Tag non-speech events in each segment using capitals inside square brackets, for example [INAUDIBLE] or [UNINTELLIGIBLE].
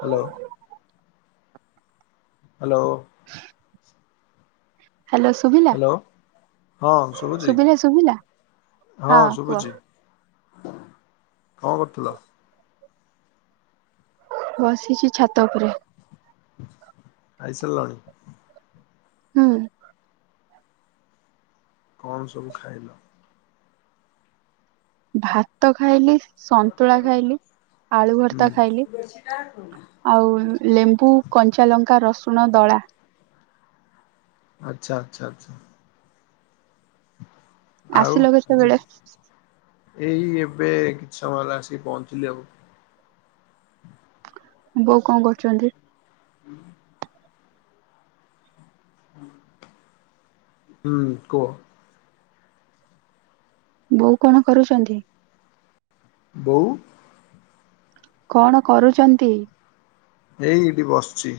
Hello. Hello. Hello ସୁଭିଲା? [INAUDIBLE] ହଁ ଶୁଭୁଜି ଶୁଭିଲା ହଁ ଶୁଭୁଜି। କଣ କରୁଥିଲ? ବସିଛି ଛାତ ଉପରେ। ଖାଇସାରିଲଣି? ହୁଁ। କଣ ସବୁ ଖାଇଲ? ଭାତ ଖାଇଲି ସନ୍ତୁଳା ଖାଇଲି ଆଳୁ ଭର୍ତା ହୁଁ ଖାଇଲି। ଆଉ ଲେମ୍ବୁ କଞ୍ଚା ଲଙ୍କା ରସୁଣ ଦଳା। ଆଚ୍ଛା ଆଚଛା ଆଚ୍ଛା। ଆଉ ଆସିଲ ଆଜି କେତେବେଳେ ଏଇ ଏବେ କିଛି ସମୟ ହେଲା ଆସିକି ପହଞ୍ଚିଲି ଆଉ। ବୋଉ କଣ କରୁଛନ୍ତି? [UNINTELLIGIBLE] ହୁଁ କୁହ। ବୋଉ କଣ କରୁଛନ୍ତି? ବଉ? କଣ କରୁଛନ୍ତି? ଏଇ ଏଇଠି ବସିଛି।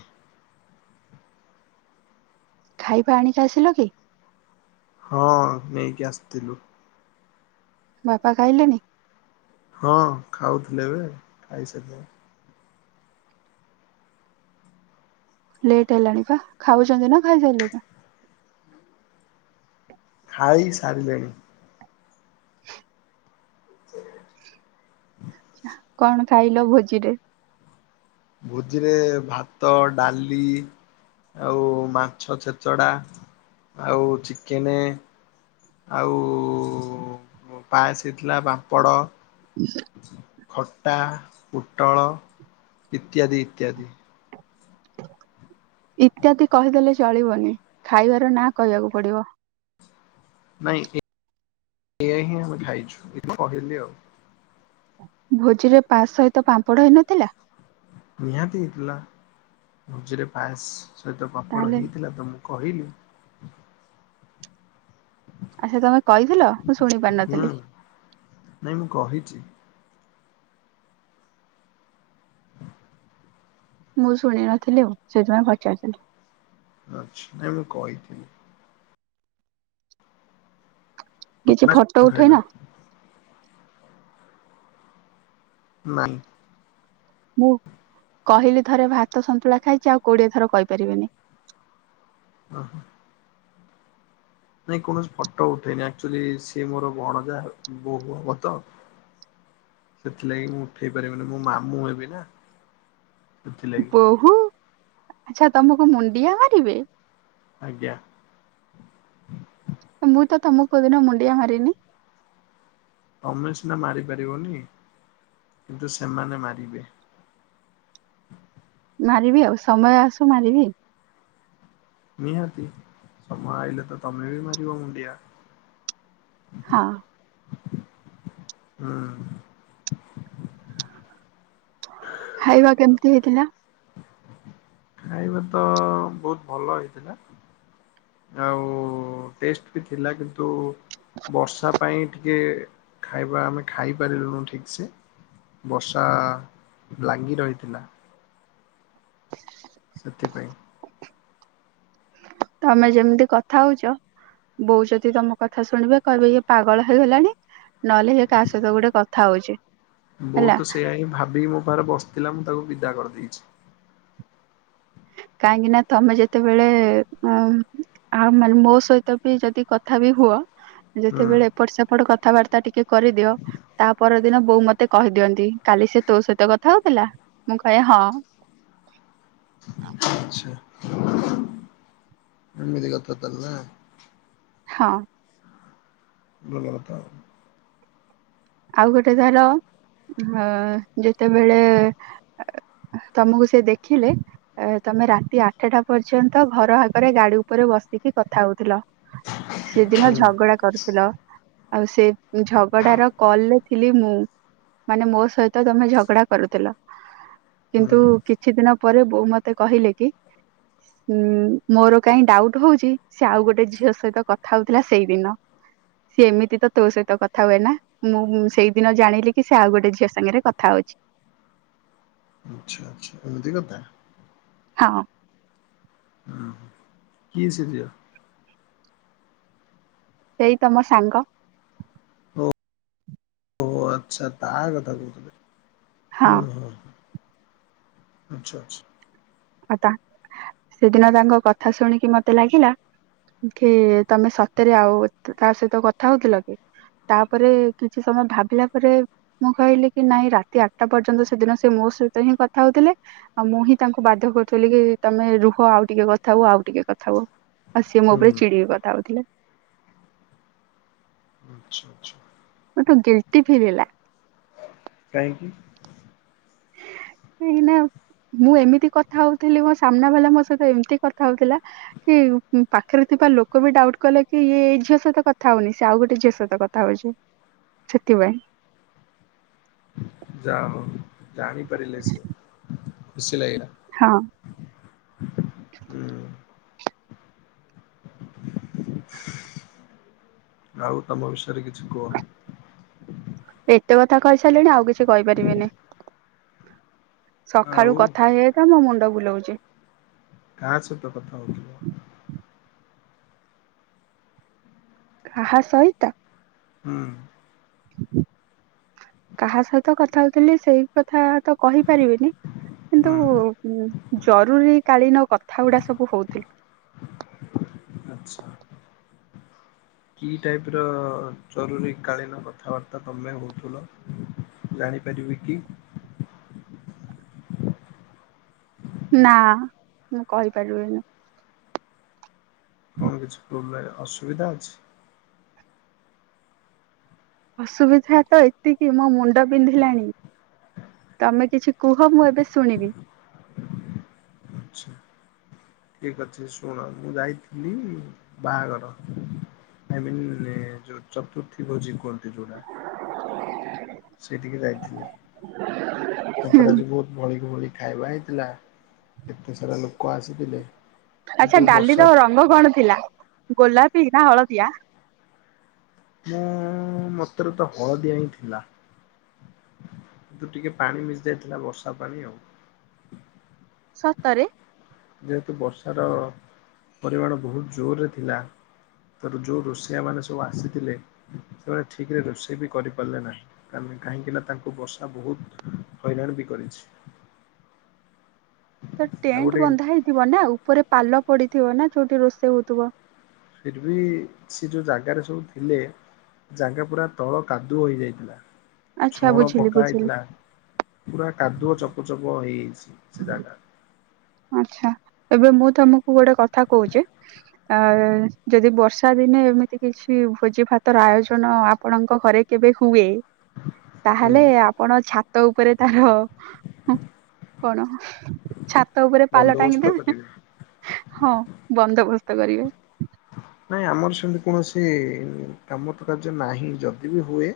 ଖାଇବା ଆଣିକି ଆସିଲ କି? ହଁ ନେଇକି ଆସିଥିଲୁ। ବାପା ଖାଇଲେନି? ହଁ ଖାଉଥିଲେ ଏବେ ଖାଇସାରିଲେଣି। ଲେଟ୍ ହେଲାଣି ବା ଖାଉଛନ୍ତି ନା ଖାଇସାଇଲେଣି? ଖାଇ ସାରିଲେଣି। ହ [UNINTELLIGIBLE] ହ [UNINTELLIGIBLE] କଣ ଖାଇଲ ଭୋଜିରେ? ଭୋଜିରେ ଭାତ ଡାଲି ଆଉ ମାଛ ଛେଚଡା ଆଉ ଚିକେନ୍ ଆଉ ପାାୟସଇଥିଲା ବାମ୍ପଡ଼ ହୁ [UNINTELLIGIBLE] ଖଟା ପୋଟଳ ଇତ୍ୟାଦି ଇତ୍ୟାଦି। ଇତ୍ୟାଦି କହିଦେଲେ ଚଳିବନି ଖାଇବାର ନା କହିବାକୁ ପଡିବ। ନାଇଁ ଏ ଏଇଆ ହିଁ ଆମେ ଖାଇଛୁ ଏଠି କହିଲି ଆଉ। ଭୋଜିରେ ପାସ୍ ସହିତ ପାମ୍ପଡ ହେଇନଥିଲା? ନିହାତି ହେଇଥିଲା ଭେଝିରେ ପାଏସ୍ ସହିତ ପାମ୍ପଡ଼ ତାହେଲେ ହେଇଥିଲା ତ ମୁଁ କହିଲି। ଆ ସେ ତମେ କହିଥିଲ ମୁଁ ଶୁଣି ହୁଁ ପାରିନଥିଲି। ନାଇଁ ମୁଁ କହିଛି। ମୁଁ ଶୁଣି ନଥିଲି ଆଉ ସେଥିପାଇଁ ପଚାରୁଥିଲି ଆଛା ନାଁଇ ମୁଁ କଇଥିଲି। କିଛି ଫଟୋ ଉଠେଇ ଖାଇଲ ନ? ନାଁ [UNINTELLIGIBLE] ମୁଁ କହିଲି ଥରେ ଭାତ ସନ୍ତୁଳା ଖାଇଛି ଆଉ କୋଡିଏ ଥର କହିପାରିବିନି। ଓ ହୋ। ନାଇଁ କୌଣସି ଫଟୋ ଉଠେଇନି ଆକ୍ଚୁଆଲି ସିଏ ମୋର ଭଣଜା ବୋହୂ ହବ ତ ସେଥିଲାଗି ମୁଁ ଉଠେଇ ପାରିବିନି ମୁଁ ମାମୁଁ ହେବି ନା। ସେଥିଲାଗି ବୋହୂ ଆଛା ତମକୁ ମୁଣ୍ଡିଆ ମାରିବେ? ଆଜ୍ଞା। ମୁଁ ତ ତମକୁ କୋଉଦିନ ମୁଣ୍ଡିଆ ମାରିନି? ଅମେ ସିନା ମାରି ପାରିବନି କିନ୍ତୁ ସେମାନେ ମାରିବେ। ମାରିବି ଆଉ ସମୟ ଆସୁ ମାରିବି। ନିହାତି ସମୟ ଆଇଲେ ତ ତମେ ବି ମାରିବ ମୁଣ୍ଡିଆ। ହଁ। ହୁଁ। ଖାଇବା କେମିତି ହେଇଥିଲା? ଖାଇବା ତ ବହୁତ୍ ଭଲ ହେଇଥିଲା। ଆଉ ଟେଷ୍ଟ୍ ବି ଥିଲା କିନ୍ତୁ ବର୍ଷା ପାଇଁ ଟିକେ ଖାଇବା ଆମେ ଖାଇପାରିଲୁନୁ ଠିକ୍ ସେ ବର୍ଷା ଲାଗି ରହିଥିଲା। ସେଥିପାଇଁ ତମେ ଯେମିତି କଥା ହଉଛ ବୋଉ ଯଦି ତମ କଥା ଶୁଣିବେ କହିବେ ଇଏ ପାଗଳ ହେଇଗଲାଣି ନହଲେ କାହା ସହିତ ଗୋଟେ କଥା ହଉଛି ହେଲା। ଁ [INAUDIBLE] ଭାବି ମୋ ପାଖରେ ବ ଥିଲା ମୁଁ ତାକୁ ବିଦା କରିଦେଇଛି। କାହିଁକି ନା ତମେ ଯେତେବେଳେ ଉ ଆଉ ମାନେ ମୋ ସହିତ ବି ଯଦି କଥା ବି ହୁଅ ହୁଁ ଯେତେବେଳେ ଏପଟ ସେପଟ କଥାବାର୍ତ୍ତା ଟିକେ କରିଦିଅ ତା ପରଦିନ ବୋଉ ମତ ମତେ କହିଦିଅନ୍ତି କାଲି ସେ ତୋ ସହିତ କଥା ହଉଥିଲା ମୁଁ କହେ ହଁ। [UNINTELLIGIBLE] ଆଛା ଏମିତି କଥା ତାହେଲେ ନା। ହଁ। ଭଲ କଥା ଆଉ। ଆଉ ଗୋଟେ ଧର ହଁ ଯେତେବେଳେ ତମକୁ ସେ ଦେଖିଲେ ଏ ତମେ ରାତି ଆଠଟା ପର୍ଯ୍ୟନ୍ତ ଘର ଆଗରେ ଗାଡି ଉପରେ ବସିକି କଥା ହଉଥିଲ। ସେଦିନ ହୁଁ ଝଗଡା କରୁଥିଲ ଆଉ ସେ ଝଗଡାର କଲରେ ଥିଲି ମୁଁ ମାନେ ମୋ ସହିତ ତମେ ଝଗଡା କରୁଥିଲ। ହୁଁ କିନ୍ତୁ କିଛି ଦିନ ପରେ ବୋଉ ମତେ କହିଲେ କି ଉଁ ମୋର କାଇଁ ଡାଉଟ୍ ହଉଚି ସେ ଆଉ ଗୋଟେ ଝିଅ ସହିତ କଥା ହଉଥିଲା ସେଇଦିନ। ସିଏ ଏମିତି ତ ତୋ ସହିତ କଥା ହୁଏ ନା। ମୁଁ ସେଇଦିନ ଜାଣିଲି କି ସେ ଆଉ ଗୋଟେ ଝିଅ ସାଙ୍ଗରେ କଥା ହଉଚି। ଆଚ୍ଛା ଆଚ୍ଛା ଏମିତି କଥା। ହଁ। ହଁ କିଏ ସେ ଝିଅ? ସେଇ ତମ ସାଙ୍ଗ। ଓ ଓ ଆଚ୍ଛା ତା କଥା ହଁ କହୁଥିଲେ ଓ ହ। ଆଚ୍ଛା ଆଛା। ଆ ତା ସେଦିନ ତାଙ୍କ କଥା ଶୁଣିକି ମତେ ଲାଗିଲା କି ତମେ ସତରେ ଆଉ ତା ସହିତ କଥା ହଉଥିଲ କି? ତାପରେ କିଛି ସମୟ ଭାବିଲା ପରେ ମୁଁ କହିଲି କି ନାଇଁ ରାତି ଆଠଟା ପର୍ଯ୍ୟନ୍ତ ସେଦିନ ସେ ମୋ ସହିତ ହିଁ କଥା ହଉଥିଲେ ଆଉ ମୁଁ ହିଁ ତାଙ୍କୁ ବାଧ୍ୟ କରୁଥିଲିକି ତମେ ରୁହ ଆଉ ଟିକେ କଥା ହୁଅ ଆଉ ଟିକେ କ ଥା ହୁଅ ଆଉ ସିଏ ମୋ ହୁଁ। ଉପରେ ଚିଡିକି କଥା ହଉଥିଲେ। ଆଚ୍ଛା ଆଚ୍ଛା। ମତେ ଗିଲ୍ଟି ଫିଲ୍ ହେଲା। କାହିଁକି? କାହିଁକି ନା ମୁଁ ଏମିତି କଥା ହଉଥିଲି ମୋ ସାମ୍ନା ବାଲା ମୋ ସହିତ ଏମିତି କଥା ହଉଥିଲା। କି ପାଖରେ ଥିବା ଲୋକ ବି ଡାଉଟ୍ କଲେ କି ଇଏ ଏଇ ଝିଅ ସହିତ କଥା ହଉନି ସେ ଆଉ ଗୋଟେ ଝିଅ ସହିତ କଥା ହଉଚି ସେଥିପାଇଁ। ଯାହା ହଉ ଜାଣିପାରିଲେ ସିଏ ଖୁସି ଲାଗଲା। ହଁ। ହୁଁ ଆଉ ତମ ବିଷୟରେ କିଛି କୁହ। ଏତେ କଥା କହିସାଇଲିଣି ଆଉ କିଛି କହିପାରିବିନି। ଆଉ ସକାଳୁ କଥା ହେଇ ହେଇକା ମୋ ମୁଣ୍ଡ ବୁଲୋଉଚି। କା ସହିତ କଥା ହଉଥିଲ? କାହା ସହିତ? ହୁଁ। କାହା ସହିତ କଥା ହଉଥିଲି ସେଇ କଥା ତ କହିପାରିବିନି କିନ୍ତୁ ହୁଁ ଜରୁରୀ କାଳୀନ କଥା ଗୁଡା ସବୁ ହଉଥିଲୁ। ଆଚ୍ଛା। [UNINTELLIGIBLE] [INAUDIBLE] କି ଟାଇପ ର ଜରୁରୀ କାଳୀନ କଥାବାର୍ତ୍ତା ତମେ ହଉଥିଲ। ଜାଣିପାରିବି କି? ନା ମୁଁ କହିପାରିବିନି। କଣ କିଛି ପ୍ରବ୍ଲେ ଅସୁବିଧା ଅଛି। ଅସୁବିଧା ତ ଏତିକି ମୋ ମୁଣ୍ଡ ବିନ୍ଧିଲାଣି। ତମେ କିଛି କୁହ ମୁଁ ଏବେ ଶୁଣିବି। ଆଛା। ଠିକ ଅଛି ଶୁଣ ମୁଁ ଯାଇଥିଲି ବାହାଘର। ଫ୍ୟାମିଲରେ ଯୋଉ ଚତୁର୍ଥୀ ଭୋଜି କୁହନ୍ତି ଯଉଟା। [UNINTELLIGIBLE] ସେଇଠିକି ଯାଇଥିଲି ହୁଁ, ତାଙ୍କର ଆଜି ବହୁତ ଭଳିିକି ଭଳିିକ ଖାଇବା ହେଇଥିଲା କେତେ ସାରା ଲୋକ ଆସିଥିଲେ। କିନ୍ତୁ ଆଚ୍ଛା ବର୍ଷା ଡାଲିର ରଙ୍ଗ କଣ ଥିଲା ଗୋଲାପୀ ନା ହଳଦିଆ? ମୁଁ ମତରେ ତ ହଳଦିଆ ହିଁ ଥିଲା। କିନ୍ତୁ ଟିକେ ପାଣି ମିଶି ଯାଇଥିଲା ବର୍ଷା ପାଣି ଆଉ। ସତରେ? ଯେହେତୁ ବର୍ଷାର ପରିମାଣ ବହୁତ ଜୋରରେ ଥିଲା ତେଣୁ ଯେଉଁ ରୋଷେଇଆ ମାନେ ସବୁ ଆସିଥିଲେ ସେମାନେ ଠିକରେ ରୋଷେଇ ବି କରିପାରିଲେ ନାହିଁ। କାରଣ କାହିଁକି ନା ତାଙ୍କୁ ବର୍ଷା ବହୁତ ହଇରାଣ ବି କରିଛି। ତ ଆଉ ଟେଣ୍ଟ ଗୋଟେ ବନ୍ଧା ହେଇଥିବ ନା ଉପରେ ପାଲ ପଡିଥିବ ନା ଯୋଉଠି ରୋଷେଇ ହଉଥିବ। ଫିର୍ ବି ସେ ଯଉ ଜାଗାରେ ସବୁ ଥିଲେ ଜାଗା ପୁରା ତଳ କାଦୁଅ ହେଇଯାଇଥିଲା ଆଚ୍ଛା ଛଣ ବୁଝିଲି ପକା ବୁଝିଲି। ହେଇଥିଲା। ପୁରା କାଦୁଅ ଚପ ଚପ ହେଇଯାଇଛି ସେ ଜାଗା ଆଛା ଏବେ ମୁଁ ତମକୁ ଗୋଟେ କଥା କହୁଚି। ଅ ଯଦି ବର୍ଷା ଦିନେ ଏମିତି କିଛି ଭୋଜି ଭାତର ଆୟୋଜନ ଆ ଆପଣଙ୍କ ଘରେ କେବେ ହୁଏ ହୁଁ ତାହେଲେ ଆପଣ ଛାତ ଉପରେ ତାର କଣ ଛାତ ଉପରେ ପାଲ ବନ୍ଦୋବସ୍ତ ଟାଙ୍ଗିଦବେ କରିବେ ହଁ ବନ୍ଦୋବସ୍ତ କରିବେ। ନାଇଁ ଆମର ସେମିତି କୌଣସି କାମ ତ କାର୍ଯ୍ୟ ନାହିଁ ଯଦି ବି ହୁଏ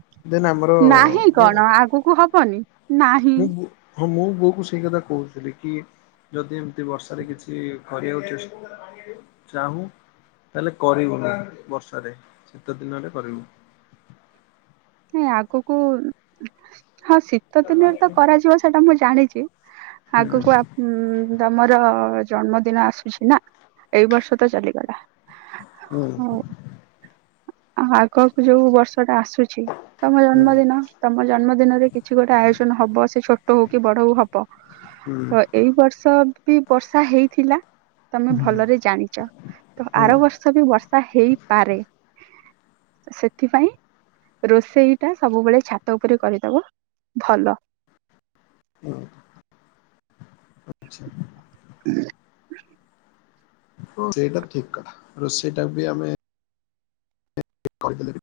ହ [UNINTELLIGIBLE] ଦେନ ଆମର ନାହିଁ ମୁଁ କଣ ଆଗକୁ ହବନି ନାହିଁ। ମୁଁ ହଁ ମୁଁ ବୋଉକୁ ସେଇ କଥା କହୁଥିଲି କି ଯଦି ଏମିତି ବର୍ଷାରେ କିଛି କରିଆକୁ ଚେସ ଚାହୁଁ ତାହେଲେ କରିବୁନି ବର୍ଷାରେ ଶୀତ ଦିନରେ କରିବୁ। ନାଇଁ ଆଗକୁ ହଁ ଶୀତ ଦିନରେ ତ କରାଯିବ ସେଟା ମୁଁ ଜାଣିଚି ହୁଁ ଆଗକୁ ଆପ ହୁଁ ତମର ଜନ୍ମଦିନ ଆସୁଛି ନା ଏଇ ବର୍ଷ ତ ଚାଲିଗଲା। ହୁଁ ହଉ ଆ ଆଗକୁ ଯୋଉ ବର୍ଷ ଟା ଆସୁଛି। ତମ ହୁଁ ଜନ୍ମଦିନ ତମ ଜନ୍ମଦିନରେ କିଛି ଗୋଟେ ଆୟୋଜନ ହବ ସେ ଛୋଟ ହଉ କି ବଡ ହଉ ହ ବ ହୁଁ ତ ଏଇ ବର୍ଷ ବି ବର୍ଷା ହେଇଥିଲା? ତମେ ହୁଁ ଭଲରେ ଜାଣିଚ ତ ହୁଁ ଆର ବର୍ଷ ସବୁ ବର୍ଷା ହେଇପାରେ ସେଥିପାଇଁ ରୋଷେଇ ଟା ସବୁବେଳେ ଛାତ ଉପରେ କରିଦବ ଭଲ। ହୁଁ, ଆଛା। [UNINTELLIGIBLE] ସେଇଟା ଠିକ କଥା, ରୋଷେଇ ଟା ବି ଆମେ କରିଦେଲେ ବି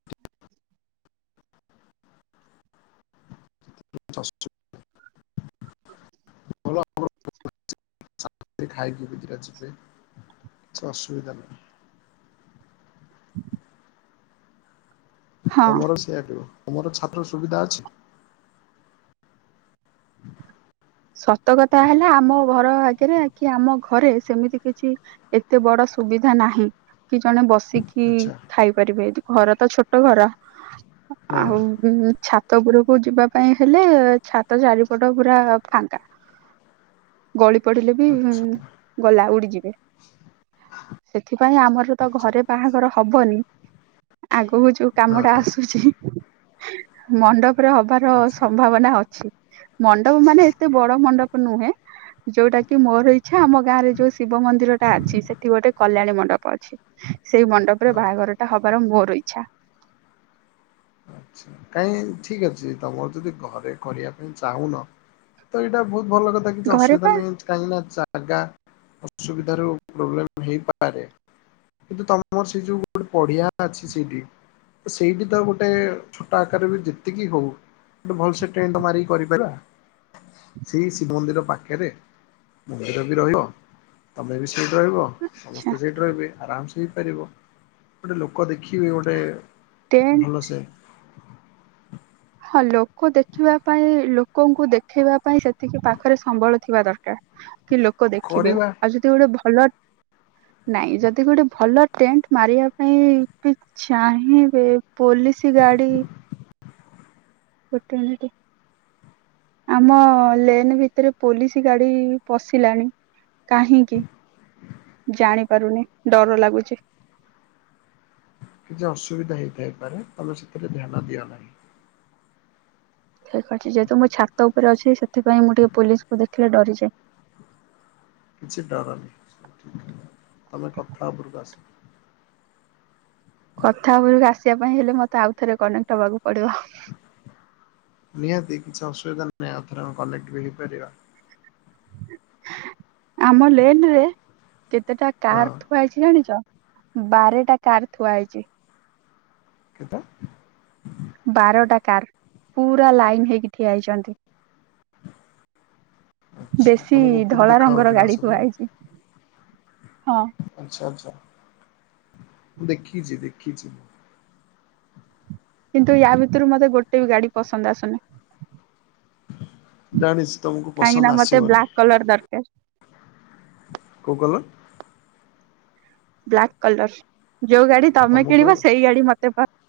[UNINTELLIGIBLE] [UNINTELLIGIBLE] ସମସ୍ତେ ଖାଇପିଇକିନା ଯିବେ, କିଛି ଅସୁବିଧା ନାହିଁ। ହଁ ତମର ସେଇଆ [UNINTELLIGIBLE] ତମର ଛାତରେ ସୁବିଧା ଅଛି? [UNINTELLIGIBLE] ସତ କଥା ହେଲା, ଆମ ଘର ଆଗରେ କି ଆମ ଘରେ, ସେମିତି କିଛି ଏତେ ବଡ ସୁବିଧା ନାହିଁ, କି ଜଣେ ବସିକି ଆଚ୍ଛା ଖାଇପାରିବେ, ଯଦି ଘରତ ଛୋ ଆଟୁ ଘର ହଁ ଆଉ ଉଁ, ଛାତ ଉପରକୁ ଯିବା ପାଇଁ ହେଲେ, ଛାତ ଚାରିପଟ ପୁରା ଫାଙ୍କା, ଗଳି ପଡିଲେ ବି ଆଚ୍ଛା ଗଲା, ଉଡିଯିବେ। ସେଥିପାଇଁ ଆମର ତ ଘରେ ବାହାଘର ହବନି। ଆଗକୁ ଯଉ କାମ ଟା ଆସୁଚି, ମଣ୍ଡପରେ ହବ। ତାର ଆଚ୍ଛା ସମ୍ଭାବନା ଅଛି, ମଣ୍ଡପ ମାନେ ଏତେ ବଡ ମଣ୍ଡପ ନୁହେଁ। ଯୋଉଟା କି ମୋର ଇଛା, ଆମ ଗାଁରେ ଯୋଉ ଶିବ ମନ୍ଦିରଟା ଅଛି, ସେଠି ଗୋଟେ କଲ୍ୟାଣୀ ମଣ୍ଡପ ଅଛି। ସେଇ ମଣ୍ଡପରେ ହଁ ବାହାଘର ଟା ହବାର ମୋର ଇଛା। କାଇଁ ଠିକ ଅଛି, ତମର ଯଦି ଘରେ କରିବା ପାଇଁ ଚାହୁଁନ ତ ଏଇଟା ବହୁତ ଭଲ କଥା, କିଛି ଘରେ ଅସୁବିଧା ବା ନାହିଁ। କାହିଁକି ନା ଜାଗା ଅସୁବିଧା ର ପ୍ରୋବ୍ଲେମ ହେଇପାରେ? କିନ୍ତୁ ତମର ସେ ଯୋଉ ଗୋଟେ ପଡିଆ ଅଛି ସେଇଠି, ସେଇଠି ତ ଗୋଟେ ଛୋଟ ଆକାରରେ ବି ଯେତିକି ହଉ, ଗୋଟେ ଭଲ ସେ ଟେଣ୍ଡେ ମାରିକି କରିଦେବା। ସେଇ ଶିବ ମନ୍ଦିର ପାଖରେ, ମନ୍ଦିର ବି ରହିବ। ତମେ ବି ସେଇଠି ରହିବ, ସମସ୍ତେ ସେଇଠି ରହିବେ, ଆରାମସେ ହୋଇପାରିବ, ଗୋଟେ ଲୋକ ଦେଖିବେ ଗୋଟେ ଟେଣ୍ଟ ଭଲସେ [UNINTELLIGIBLE] ହଁ ଲୋକ ଦେଖିବା ପାଇଁ, ଲୋକଙ୍କୁ ଦେଖେଇବା ପାଇଁ, ସେତିକି ପାଖରେ ସମ୍ବଳ ଥିବା ଦରକାର। କି ଲୋକ ଦେଖିବେ, କରିବା ଆଉ ଯଦି ଗୋଟେ ଭଲ ନାଇଁ ଯଦି ଗୋଟେ ଭଲ ଟେଣ୍ଟ ମାରିବା ପାଇଁ ବି ଚାହିଁବେ ପୋଲିସ ଗାଡି ଗୋଟେ ମିନିଟ ଆମ ଲେନ ଭିତରେ ପୋଲିସ ଗାଡି ପଶିଲାଣି। କାହିଁକି? ଜାଣି ପାରୁନି, ଡର ଲାଗୁଚି। କିଛି ଅସୁବିଧା ହେଇଥାଇପାରେ, ତମେ ସେଥିରେ ଧ୍ୟାନ ଦିଅ ନାହିଁ। ଠିକ ଅଛି, ଯେହେତୁ ମୁଁ ଛାତ ଉପରେ ଅଛି, ସେଥିପାଇଁ ମୁଁ ଟିକେ ପୋଲିସକୁ ଦେଖିଲେ ଡରିଯାଏ। କିଛି ଡରନି, ସବୁ ଠିକ, ତମେ କଥା ଉପରକୁ ଆସ। କଥା ଉପରକୁ ଆସିବା ପାଇଁ ହେଲେ, ମତେ ଆଉ ଥରେ କନେକ୍ଟ ହବାକୁ ପଡିବ। ନିହାତି, କିଛି ଅସୁବିଧା ନାହିଁ, ଆଉ ଥରେ ଆମେ କନେକ୍ଟ ବି ହେଇପାରିବା। ଆମ ଲେନ ରେ, କେତେଟା ହଁ କାର ଥୁଆହେଇଚି ଜାଣିଚ? ବାରଟା କାର ଥୁଆ ହେଇଚି। କେତେ? ବାରଟା କାର୍, ପୁରା ଲାଇନ୍ ହେଇକି ଠିଆହେଇଚନ୍ତି। ଆଚ୍ଛା ବେଶୀ ତମକୁ ଉପରୁ ଧଳା ଦେଖା ହଉଛି ରଙ୍ଗର ନା ଗାଡି ସବୁ ଥୁଆ ହେଇଚି, ହଁ। ଆଛା ଆଛା, ଦେଖିଚି ଦେଖିଚି ମୁଁ। କିନ୍ତୁ ୟା ଭିତରୁ ମତେ ଗୋଟେ ବି ଗାଡି ପସନ୍ଦ ଆସୁନା ଜାଣିଛି ତମକୁ ପସନ୍ଦ କାଇଁକିନା ମତେ ଆସିବନି ବ୍ଲାକ୍ କଲର୍ ଦରକାର କୋଉ କଲର ବ୍ଲାକ୍ କଲର ଯୋଉ ଗାଡି ତମେ ତମକୁ କିଣିବ ସେଇ ଗାଡି ମତେ